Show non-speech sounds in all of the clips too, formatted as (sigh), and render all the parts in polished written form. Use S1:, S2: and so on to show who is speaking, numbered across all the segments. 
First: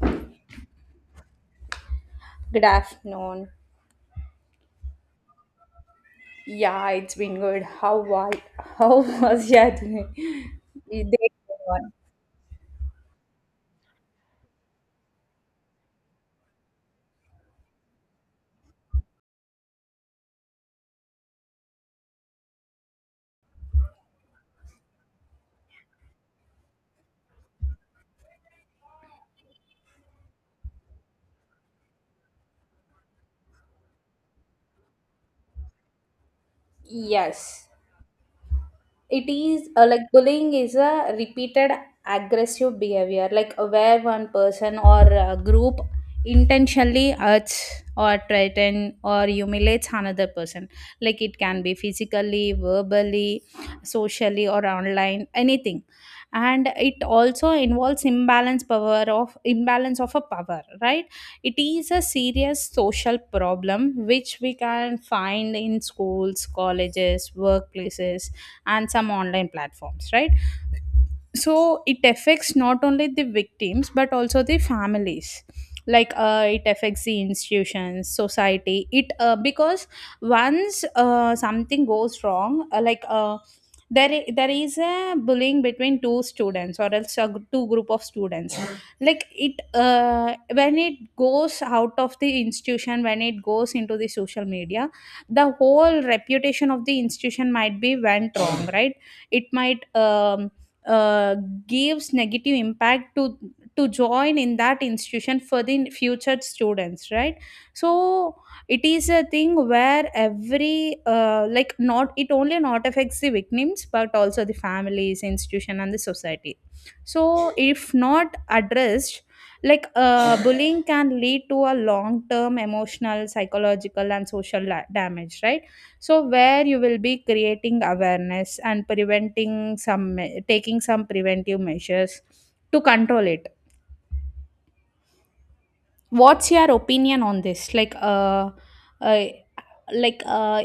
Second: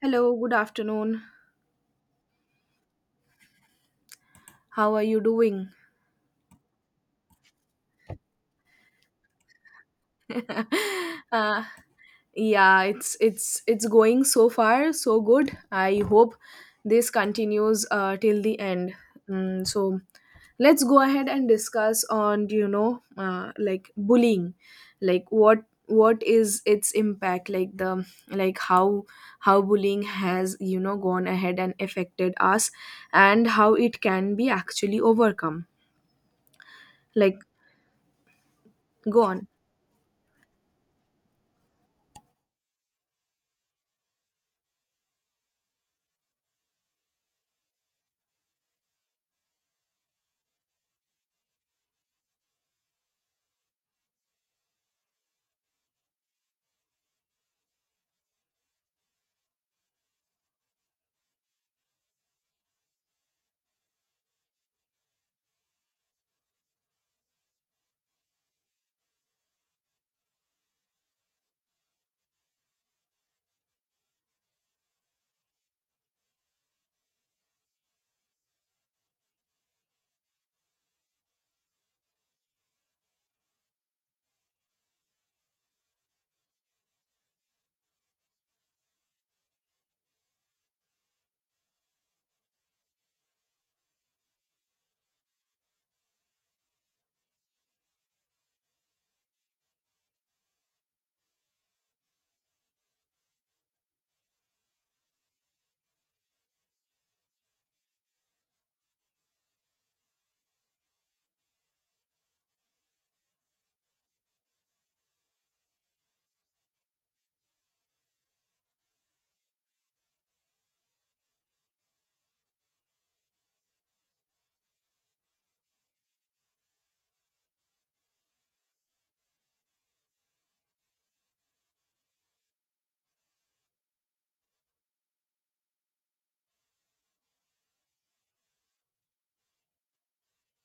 S1: Hello, good afternoon.
S2: Good afternoon.
S1: How are you doing?
S2: Yeah, it's been good. How (laughs) was your day? Day
S1: (laughs) uh,
S2: one?
S1: yeah, it's going so far so good. I hope this continues till the end. So let's go ahead and discuss on like bullying, like what is its impact, like the like how bullying has gone ahead and affected us, and how it can be actually overcome, like
S2: Yes.
S1: go
S2: it
S1: on.
S2: is uh, like, bullying is a repeated aggressive behavior, where one person or a group intentionally hurts or threatens or humiliates another person. Like it can be physically, verbally, socially, or online, anything. And it also involves imbalance power of imbalance of a power, right? It is a serious social problem which we can find in schools, colleges, workplaces, and some online platforms, right? So it affects not only the victims but also the families. Like, it affects the institutions, society. It, because once something goes wrong, there is a bullying between two students, or else a two group of students. Like it uh, when it goes out of the institution, when it goes into the social media, the whole reputation of the institution might be went wrong, right? It might uh, gives negative impact to join in that institution for the future students, right? So it is a thing where every like not it only not affects the victims but also the families, institution, and the society. So if not addressed, bullying can lead to a long term emotional, psychological, and social damage, right? So where you will be creating awareness and taking some preventive measures to control it. What's your opinion on this? Uh like uh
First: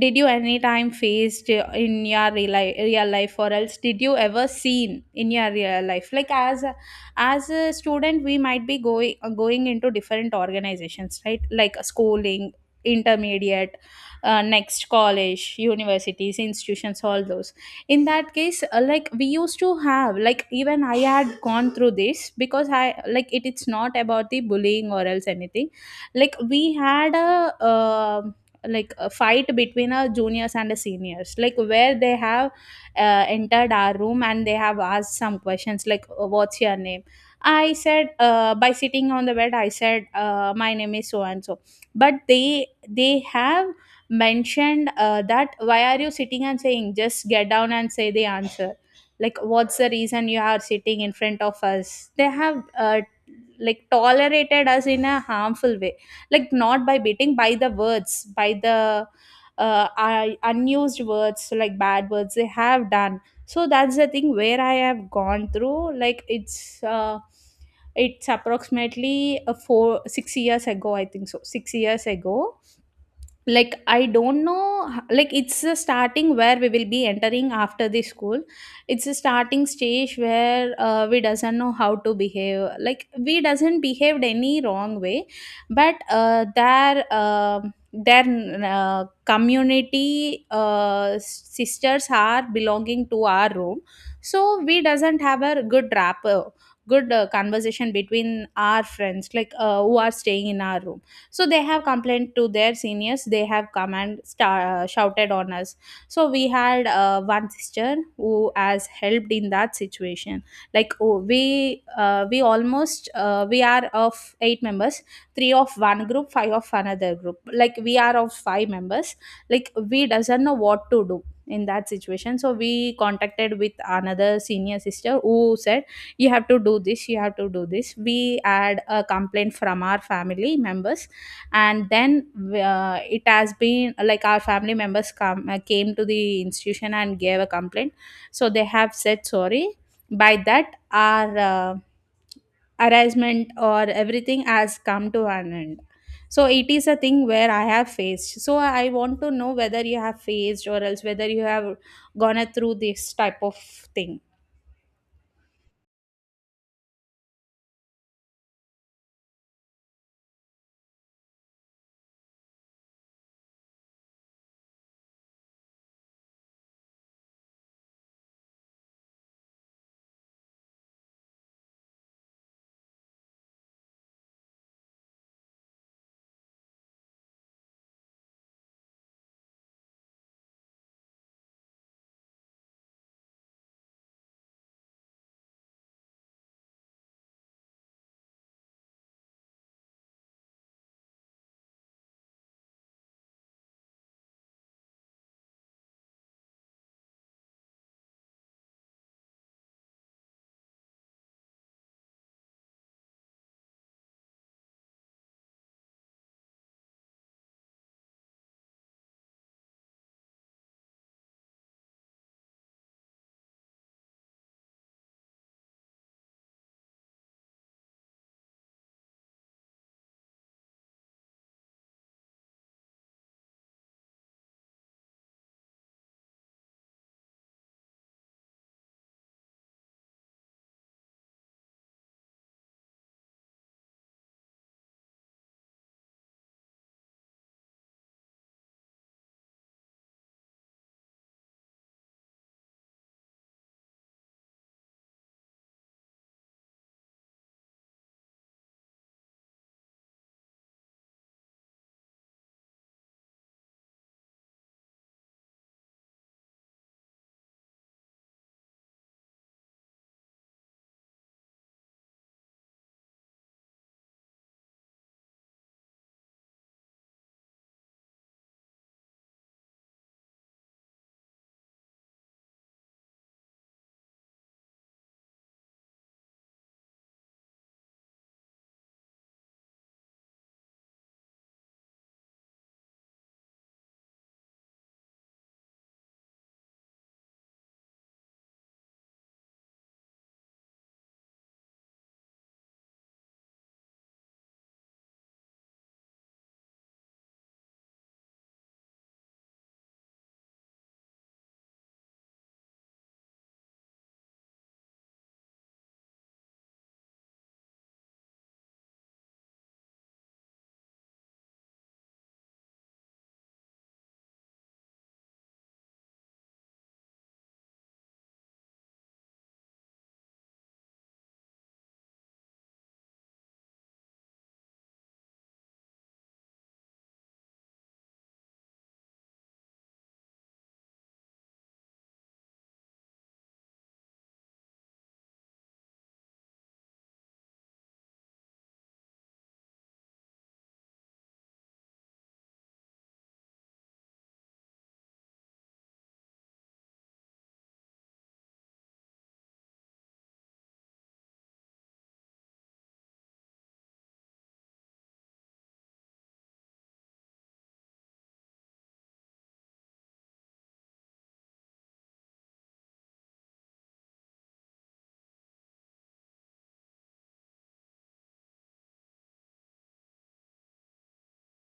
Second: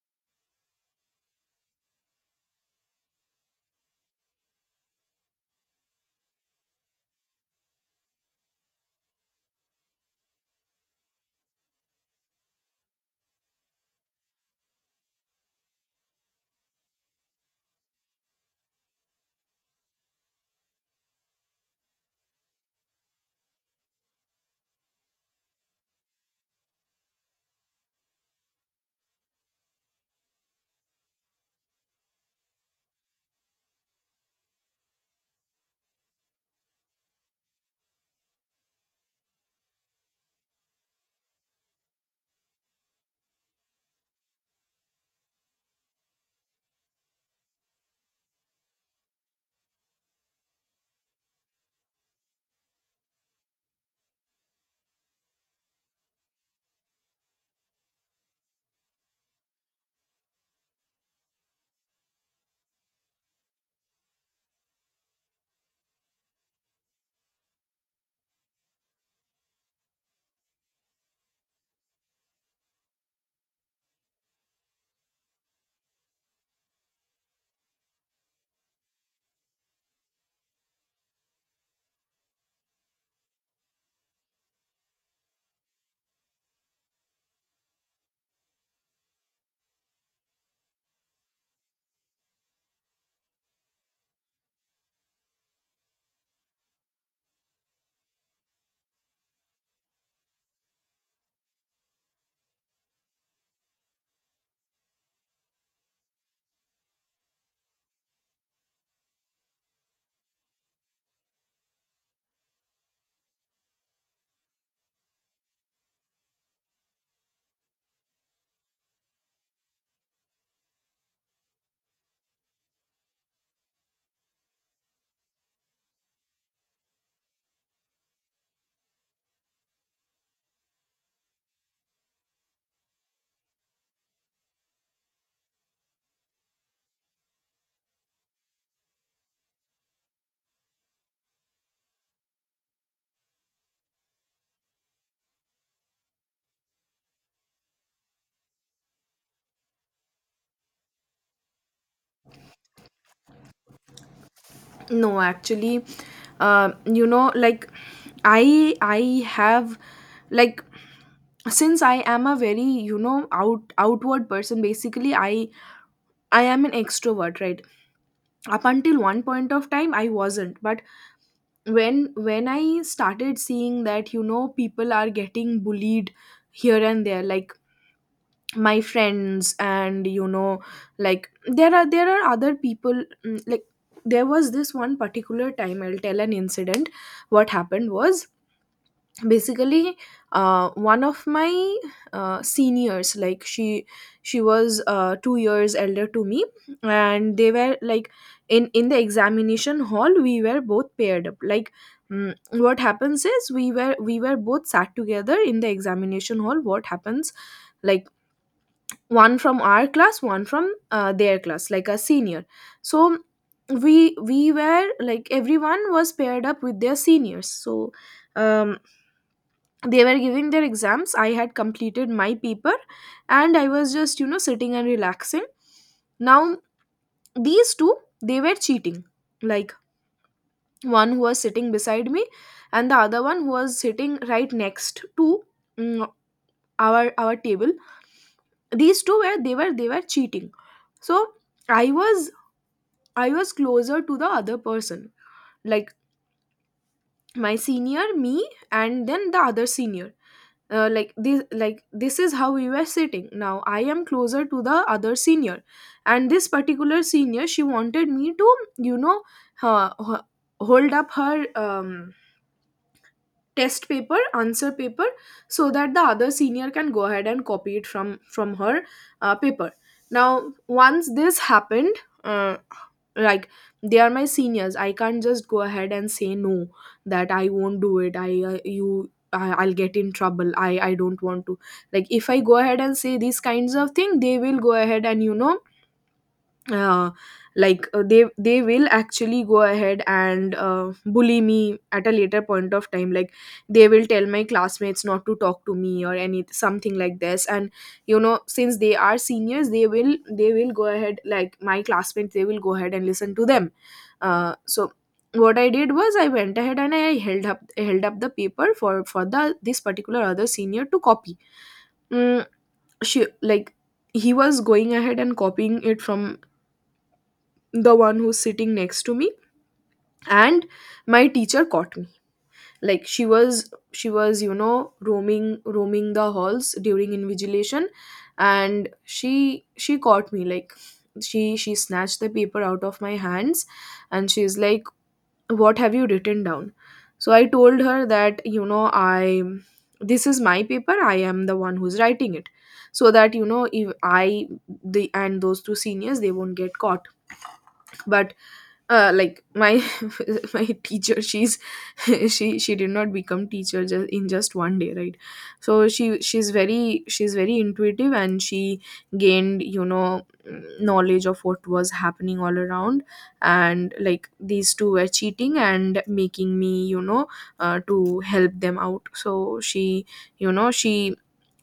S2: did you any time faced in your real life, or else did you ever seen in your real life? Like as a student we might be going into different organizations, right? Like schooling, intermediate, next college, universities, institutions, all those. In that case like we used to have, like even I had gone through this because I like it's not about the bullying or else anything. Like we had a like a fight between our juniors and the seniors, like where they have entered our room and they have asked some questions like what's your name. I said, by sitting on the bed I said, my name is so and so. But they have mentioned that why are you sitting and saying, just get down and say the answer. Like what's the reason you are sitting in front of us? They have like tolerated us in a harmful way. Like, not by beating, by the words, by the unused words, like bad words, they have done. So that's the thing where I have gone through. Like, it's approximately a 4, 6 years ago, I think, so 6 years ago. Like I don't know, like it's a starting where we will be entering after the school. It's a starting stage where we doesn't know how to behave. Like we doesn't behaved any wrong way. But their community sisters are belonging to our room. So we doesn't have a good rapport, good conversation between our friends who are staying in our room. So they have complained to their seniors. They have come and shouted on us. So we had one sister who has helped in that situation. Like, oh, we almost, we are of eight members. Three of one group, five of another group, like we are of five members. Like we doesn't know what to do in that situation. So we contacted with another senior sister who said, you have to do this, you have to do this. We had a complaint from our family members. And then it has been like our family members come came to the institution and gave a complaint. So they have said sorry. By that our harassment or everything has come to an end. So it is a thing where I have faced. So I want to know whether you have faced or else whether you have gone through this type of thing.
S1: No, actually, uh, you know, like I have, like, since I am a very outward person. Basically, I am an extrovert, right? Up until one point of time, I wasn't. But when I started seeing that you know people are getting bullied here and there, like my friends and like there are other people, like there was this one particular time, I'll tell an incident. What happened was, basically, one of my seniors, like she was 2 years elder to me, and they were like, in the examination hall we were both paired up, like, what happens is, we were both sat together in the examination hall. What happens, like, one from our class, one from their class, like a senior. So we were like everyone was paired up with their seniors. So um, they were giving their exams, I had completed my paper, and I was just you know sitting and relaxing. Now these two, they were cheating, like one who was sitting beside me and the other one who was sitting right next to, mm, our table, these two were, they were cheating. So I was, I was closer to the other person, like my senior, me, and then the other senior. Like this is how we were sitting. Now I am closer to the other senior, and this particular senior she wanted me to you know uh, ho- hold up her test paper, answer paper, so that the other senior can go ahead and copy it from her paper. Now once this happened, uh, like they are my seniors, I can't just go ahead and say no, that I won't do it. I'll get in trouble. I don't want to, like, if I go ahead and say these kinds of thing they will go ahead and uh, they will actually go ahead and bully me at a later point of time, like they will tell my classmates not to talk to me or any something like this, and you know since they are seniors they will go ahead, like my classmates they will go ahead and listen to them. So what I did was, I went ahead and I held up the paper for the this particular other senior to copy. mm, she, like, he was going ahead and copying it from the one who's sitting next to me, and my teacher caught me. Like she was, she was you know roaming the halls during invigilation, and she caught me, like she snatched the paper out of my hands, and she's like, what have you written down? So I told her that, you know, I, this is my paper, I am the one who's writing it, so that you know if I, the, and those two seniors they won't get caught. But my (laughs) my teacher, she's (laughs) she did not become teacher just in just one day, right? So she's very, she's very intuitive, and she gained you know knowledge of what was happening all around, and like these two were cheating and making me you know to help them out. So she you know she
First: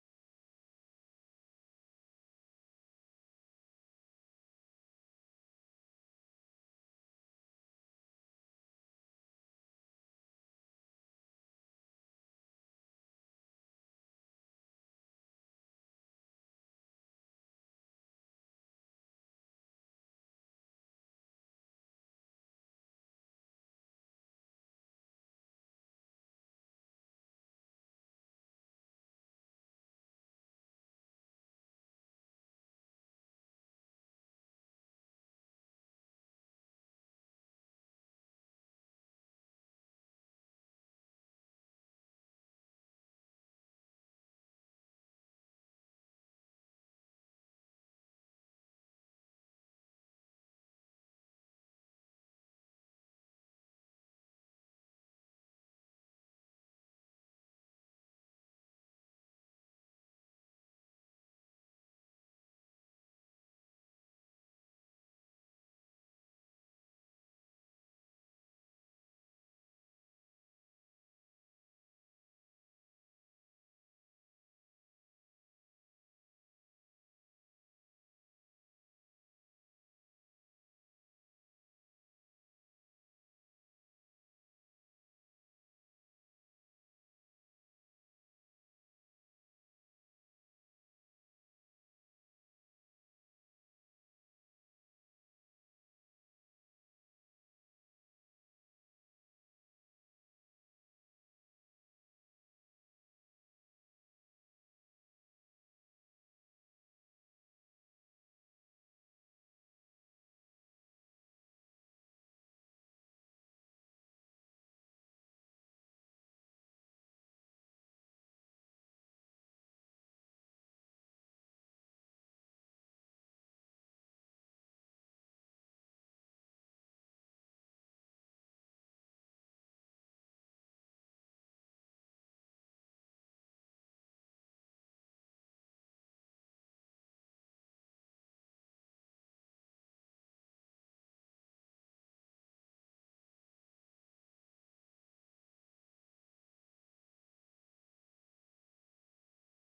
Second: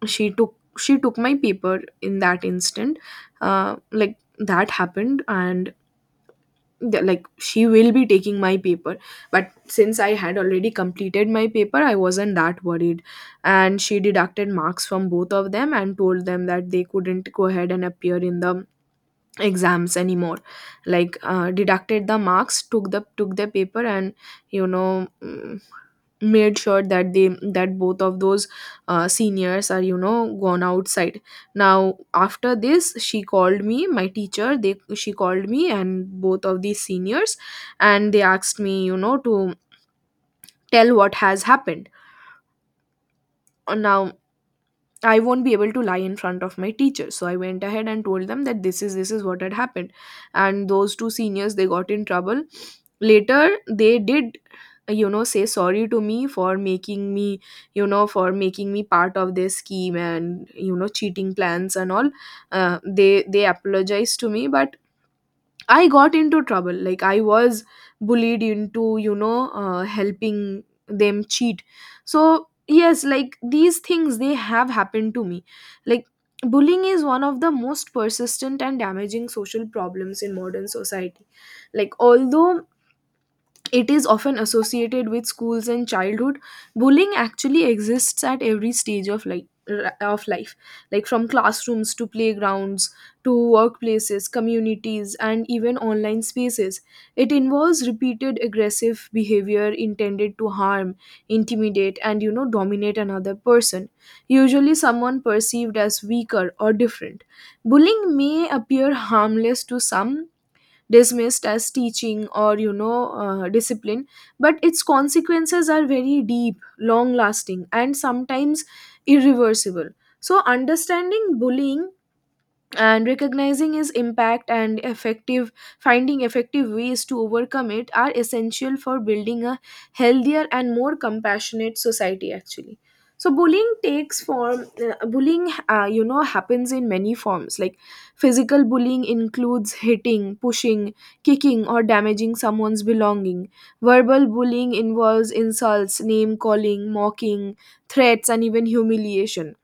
S1: she took my paper in that instant. That happened, and she will be taking my paper. But since I had already completed my paper I wasn't that worried, and she deducted marks from both of them and told them that they couldn't go ahead and appear in the exams anymore, like deducted the marks, took the paper, and you know, made sure that they that both of those seniors are you know gone outside. Now after this she called me, my teacher, they she called me and both of these seniors, and they asked me you know to tell what has happened. Now I won't be able to lie in front of my teacher. So I went ahead and told them that this is what had happened. And those two seniors they got in trouble. Later they did you know say sorry to me for making me, you know, for making me part of their scheme and you know cheating plans and all. They apologized to me, but I got into trouble. Like I was bullied into, you know, helping them cheat. So yes, like these things they have happened to me. Like bullying is one of the most persistent and damaging social problems in modern society. Like although it is often associated with schools and childhood, bullying actually exists at every stage of life of life like from classrooms to playgrounds to workplaces, communities, and even online spaces. It involves repeated aggressive behavior intended to harm, intimidate, and you know dominate another person, usually someone perceived as weaker or different. Bullying may appear harmless to some, dismissed as teaching or discipline, but its consequences are very deep, long lasting, and sometimes irreversible. So understanding bullying and recognizing its impact, and effective finding effective ways to overcome it are essential for building a healthier and more compassionate society, actually. So bullying takes form bullying you know happens in many forms, like physical bullying includes hitting, pushing, kicking, or damaging someone's belonging. Verbal bullying involves insults, name calling, mocking, threats, and even humiliation.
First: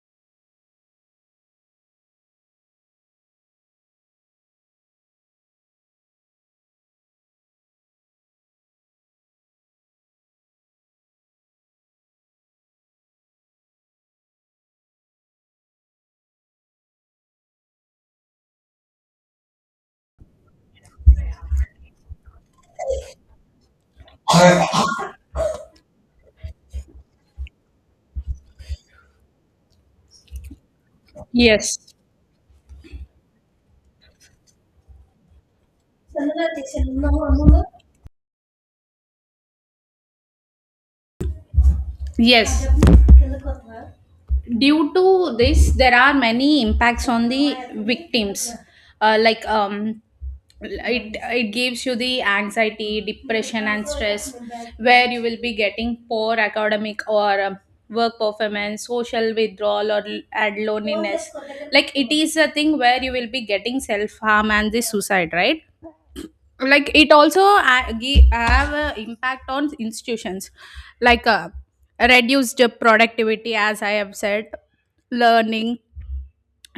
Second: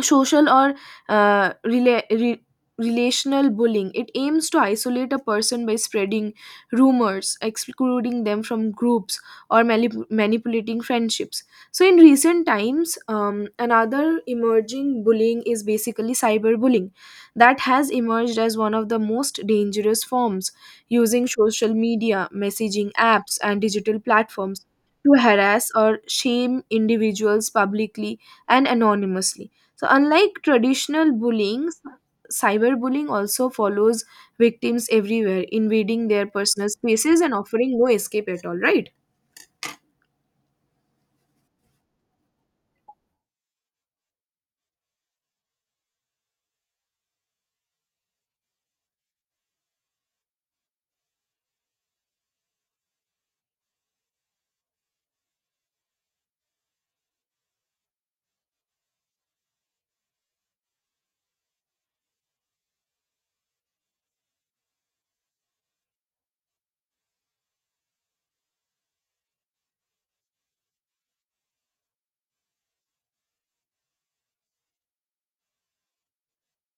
S1: Social or uh, rela- re- relational bullying, it aims to isolate a person by spreading rumors, excluding them from groups, or manipulating friendships. So in recent times another emerging bullying is basically cyberbullying, that has emerged as one of the most dangerous forms, using social media, messaging apps, and digital platforms to harass or shame individuals publicly and anonymously. So, unlike traditional bullying,
S2: Yes.
S1: cyberbullying also follows victims everywhere, invading their personal spaces and offering no escape at all, right?
S2: Yes, due to this, there are many impacts on the victims. Like it gives you the anxiety, depression, and stress, where you will be getting poor academic, or work performance, social withdrawal, and loneliness. Like it is a thing where you will be getting self harm and the suicide, right? Like it also have a impact on institutions. Like, reduced productivity, as I have said, learning,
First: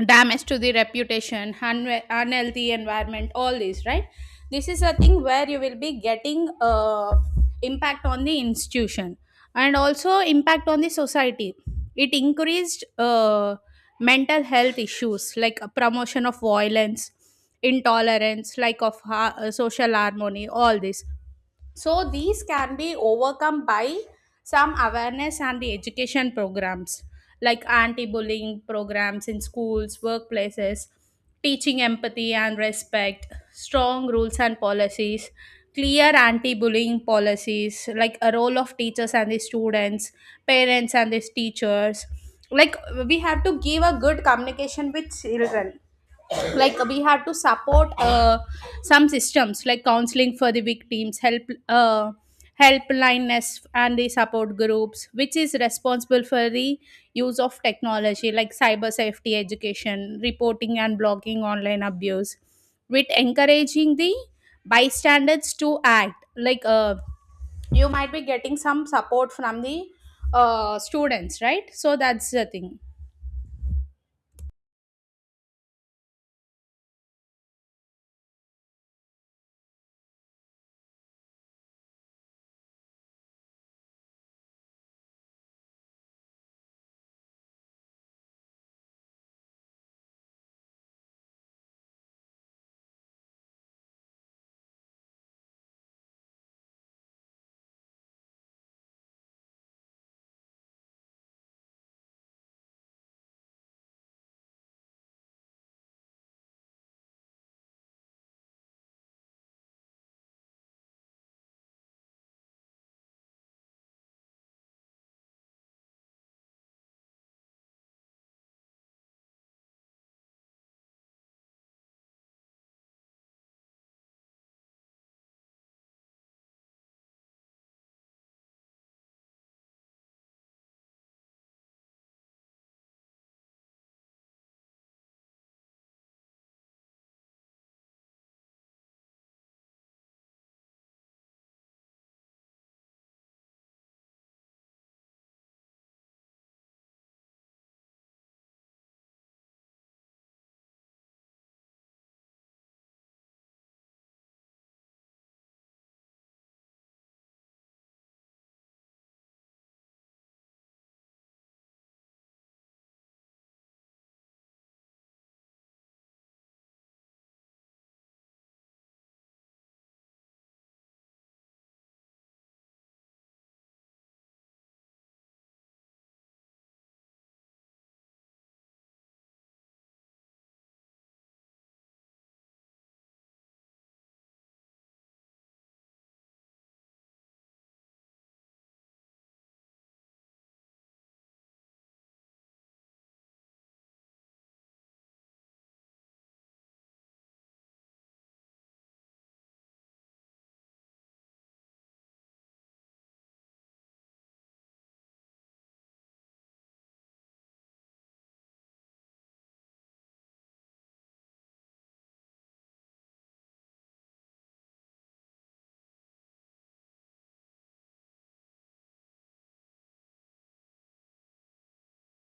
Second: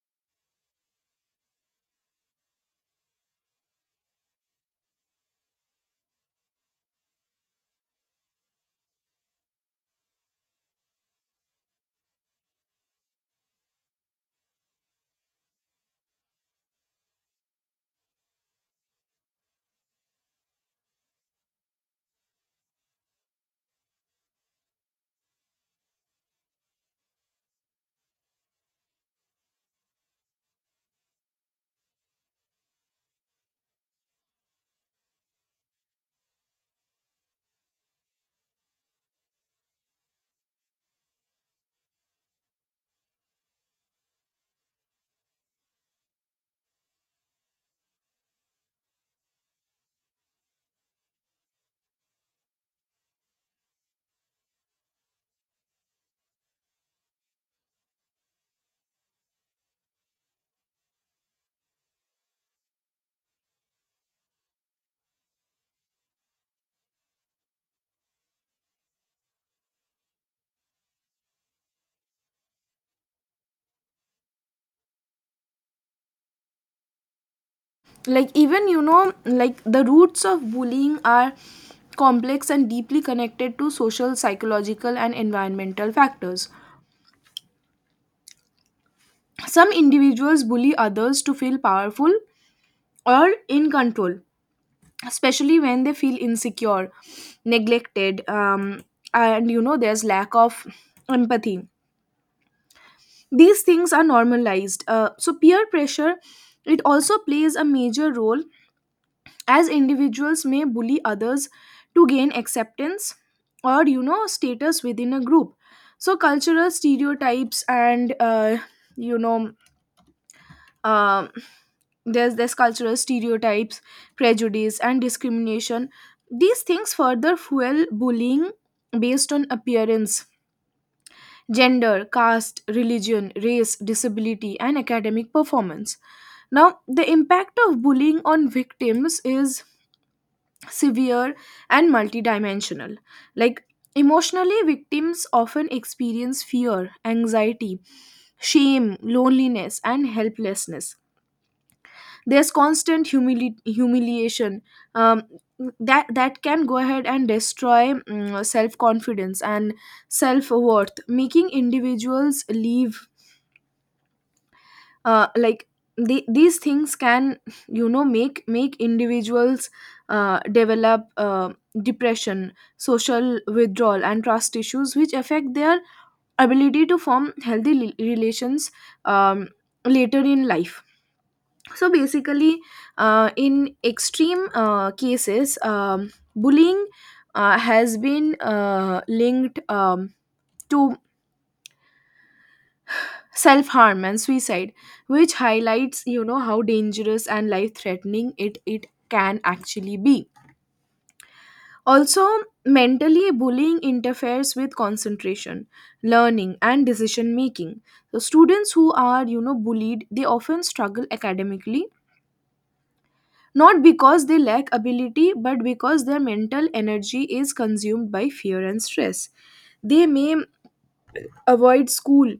S2: damage to the reputation, un unhealthy environment, all these, right? This is a thing where you will be getting impact on the institution, and also impact on the society. It increased mental health issues, like a promotion of violence, intolerance, like of social harmony, all this. So these can be overcome by some awareness and the education programs, like anti-bullying programs in schools, workplaces, teaching empathy and respect, strong rules and policies, clear anti-bullying policies, like a role of teachers and the students, parents and the teachers. Like we have to give a good communication with children. Like we have to support some systems, like counseling for the victims help, uh, helplines and the support groups, which is responsible for the use of technology, like cyber safety education, reporting and blocking online abuse, with encouraging the bystanders to act. Like, you might be getting some support from the students, right? So that's the thing.
S1: Like, even you know, like the roots of bullying are complex and deeply connected to social, psychological, and environmental factors. Some individuals bully others to feel powerful or in control, especially when they feel insecure, neglected, and you know, there's lack of empathy, these things are normalized. So peer pressure, it also plays a major role, as individuals may bully others to gain acceptance or you know status within a group. So cultural stereotypes and you know um there's cultural stereotypes, prejudice, and discrimination, these things further fuel bullying based on appearance, gender, caste, religion, race, disability, and academic performance. Now, the impact of bullying on victims is severe and multidimensional. Like, emotionally, victims often experience fear, anxiety, shame, loneliness, and helplessness. There's constant humiliation um, that, can go ahead and destroy self confidence and self worth, making individuals leave, uh, like these things can (laughs) you know make individuals develop depression, social withdrawal, and trust issues, which affect their ability to form healthy relations um, later in life. So basically, in extreme cases, bullying has been linked to self harm and suicide, which highlights you know how dangerous and life threatening it can actually be. Also, mentally, bullying interferes with concentration, learning, and decision making. So students who are you know bullied, they often struggle academically, not because they lack ability but because their mental energy is consumed by fear and stress. They may avoid school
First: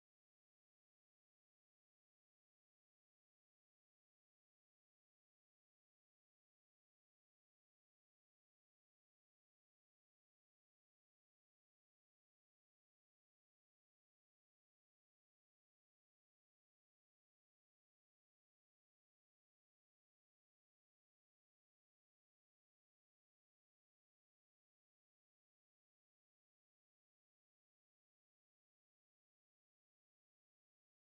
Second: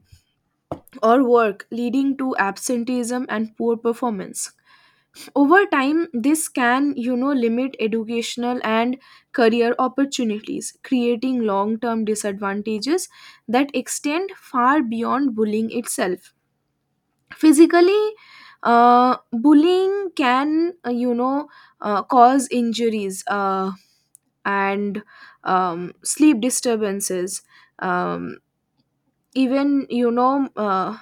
S1: or work, leading to absenteeism and poor performance. Over time this can you know limit educational and career opportunities, creating long term disadvantages that extend far beyond bullying itself. Physically, bullying can cause injuries, and sleep disturbances, um, even you know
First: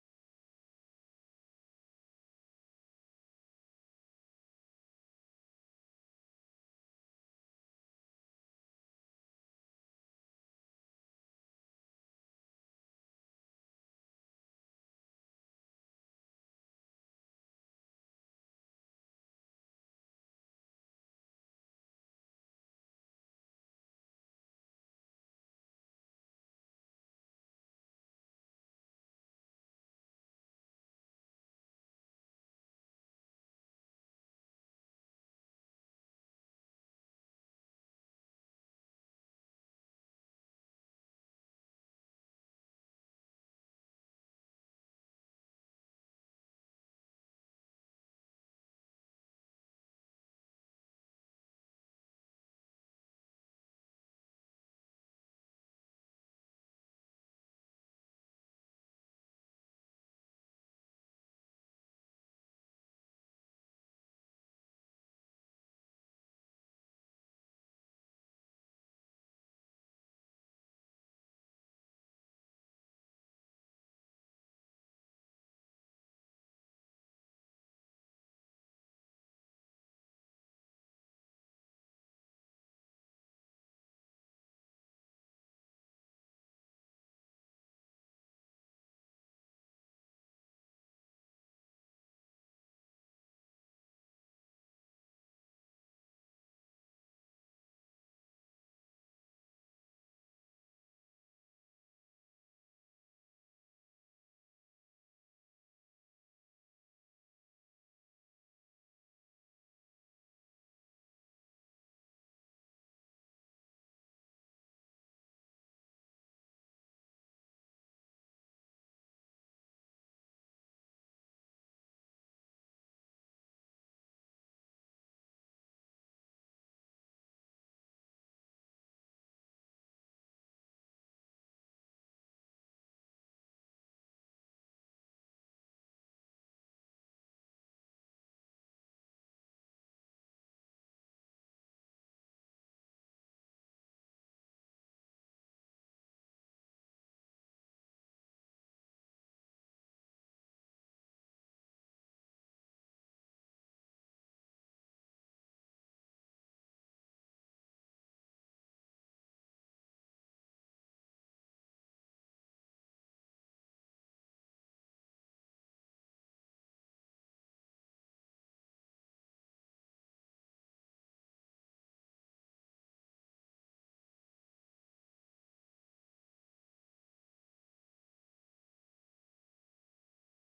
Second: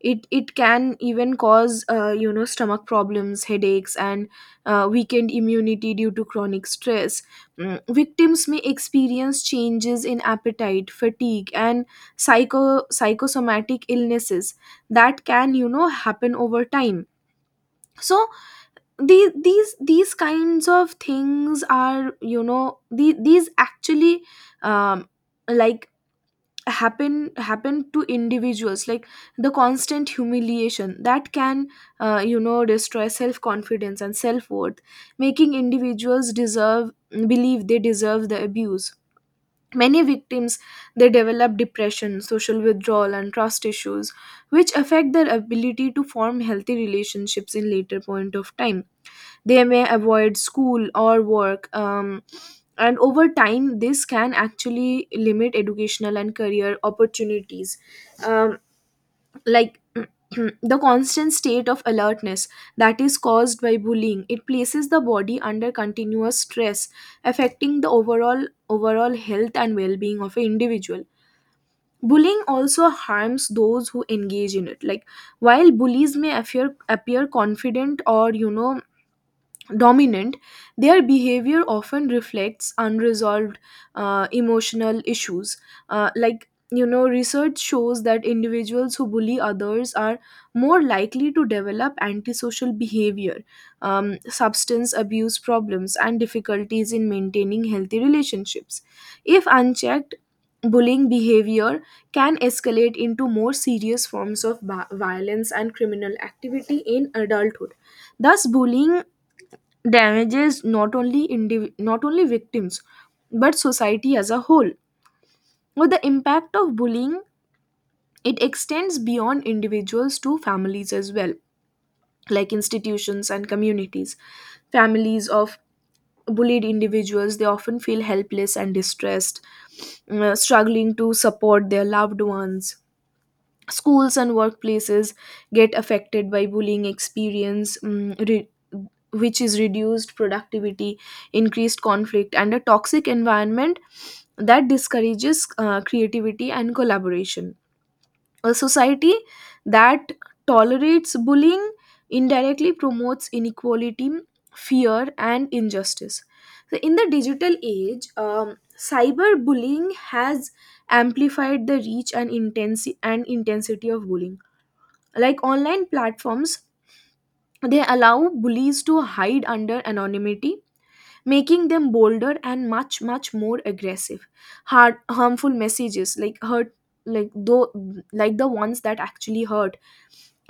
S1: it it can even cause stomach problems, headaches, and weakened immunity due to chronic stress. Victims may experience changes in appetite, fatigue, and psychosomatic illnesses that can you know happen over time. So these kinds of things are you know these actually um, like happen to individuals, like the constant humiliation that can you know destroy self confidence and self worth, making individuals deserve believe they deserve the abuse. Many victims, they develop depression, social withdrawal, and trust issues, which affect their ability to form healthy relationships in later point of time. They may avoid school or work. And over time, this can actually limit educational and career opportunities. um, like, (clears throat) the constant state of alertness that is caused by bullying, it places the body under continuous stress, affecting the overall health and well-being of an individual. Bullying also harms those who engage in it. Like, while bullies may appear confident or, you know, dominant, their behavior often reflects unresolved emotional issues. Like, you know, research shows that individuals who bully others are more likely to develop antisocial behavior, substance abuse problems, and difficulties in maintaining healthy relationships. If unchecked, bullying behavior can escalate into more serious forms of violence and criminal activity in adulthood. Thus, bullying damages not only not only victims, but society as a whole. With the impact of bullying, it extends beyond individuals to families as well, like institutions and communities. Families of bullied individuals, they often feel helpless and distressed, struggling to support their loved ones. Schools and workplaces get affected by bullying experience, which is reduced productivity, increased conflict, and a toxic environment that discourages creativity and collaboration. A society that tolerates bullying indirectly promotes inequality, fear, and injustice. So, in the digital age, cyberbullying has amplified the reach and intensity of bullying. Like, online platforms, they allow bullies to hide under anonymity, making them bolder and much more aggressive. Harmful messages like hurt, like though, like the ones that actually hurt,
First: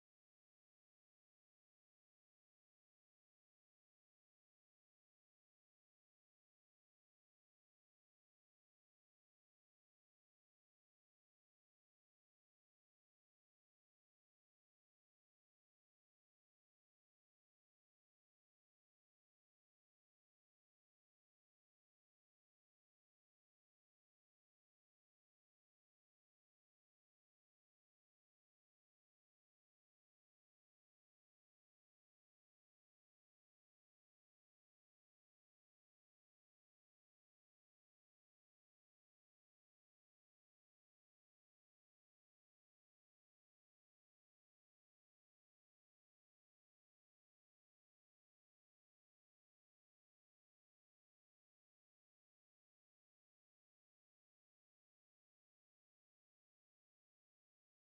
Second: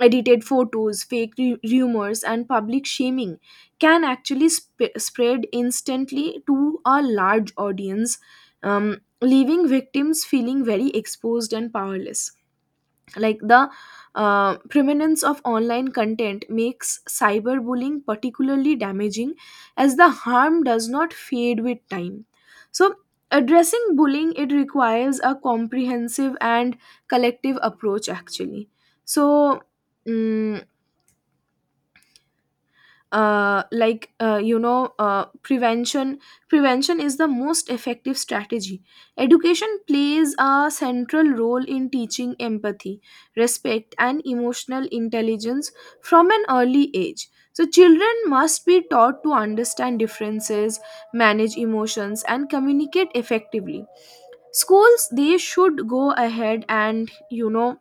S1: edited photos, fake rumors, and public shaming can actually spread instantly to a large audience, leaving victims feeling very exposed and powerless. Like, the preeminence of online content makes cyberbullying particularly damaging, as the harm does not fade with time. So, addressing bullying, it requires a comprehensive and collective approach actually. so mm, Prevention, prevention is the most effective strategy. Education plays a central role in teaching empathy, respect, and emotional intelligence from an early age, so children must be taught to understand differences, manage emotions, and communicate effectively. Schools, they should go ahead and, you know,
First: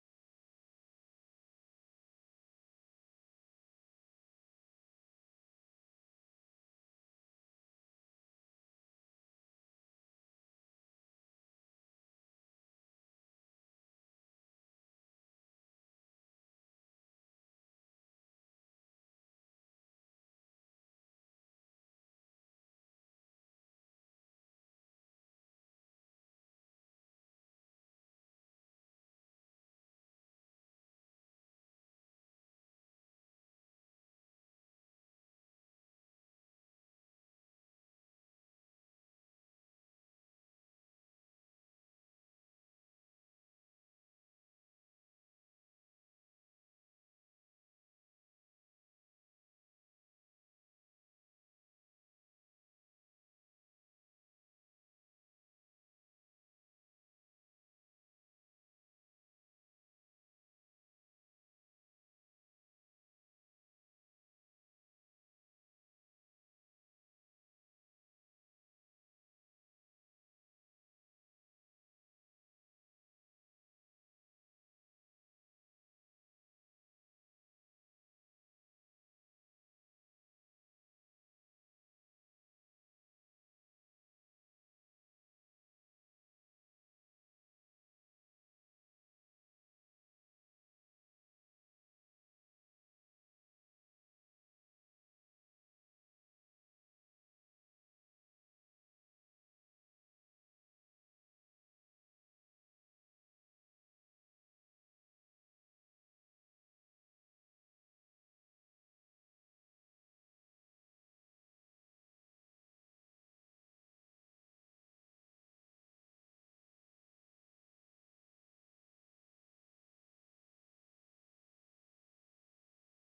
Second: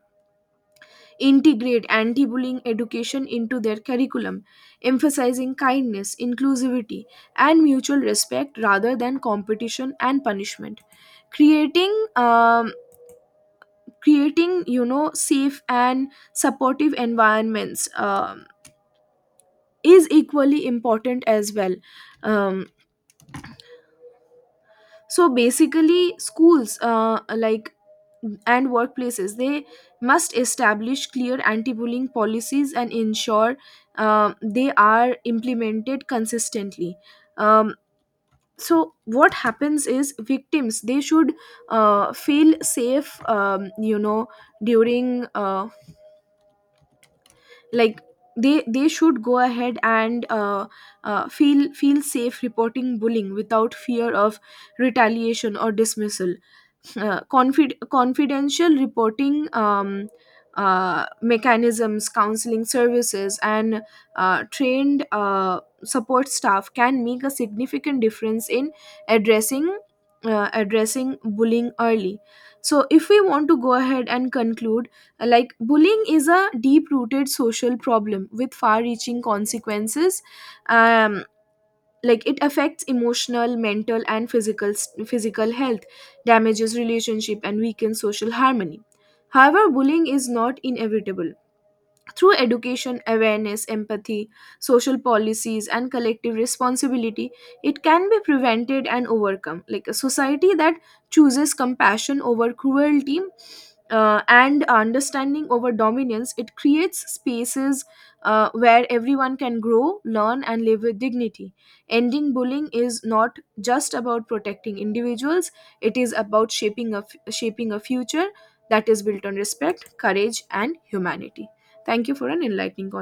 S1: integrate anti bullying education into their curriculum, emphasizing kindness, inclusivity, and mutual respect rather than competition and punishment. Creating, um, Creating, you know, safe and supportive environments is equally important as well. Um, so basically, schools, like, and workplaces, they must establish clear anti-bullying policies and ensure they are implemented consistently. um, so, what happens is, victims, they should feel safe, you know, during, like they should go ahead and, feel safe reporting bullying without fear of retaliation or dismissal. Confidential reporting mechanisms, counseling services, and trained support staff can make a significant difference in addressing addressing bullying early. So, if we want to go ahead and conclude, like, bullying is a deep-rooted social problem with far-reaching consequences. Um, like, it affects emotional, mental, and physical health, damages relationship, and weakens social harmony. However, bullying is not inevitable. Through education, awareness, empathy, social policies, and collective responsibility, it can be prevented and overcome. Like, a society that chooses compassion over cruelty and understanding over dominance, it creates spaces where everyone can grow, learn, and live with dignity. Ending bullying is not just about protecting individuals, it is about shaping shaping a future that is built on respect, courage, and humanity. Thank you for an enlightening conversation.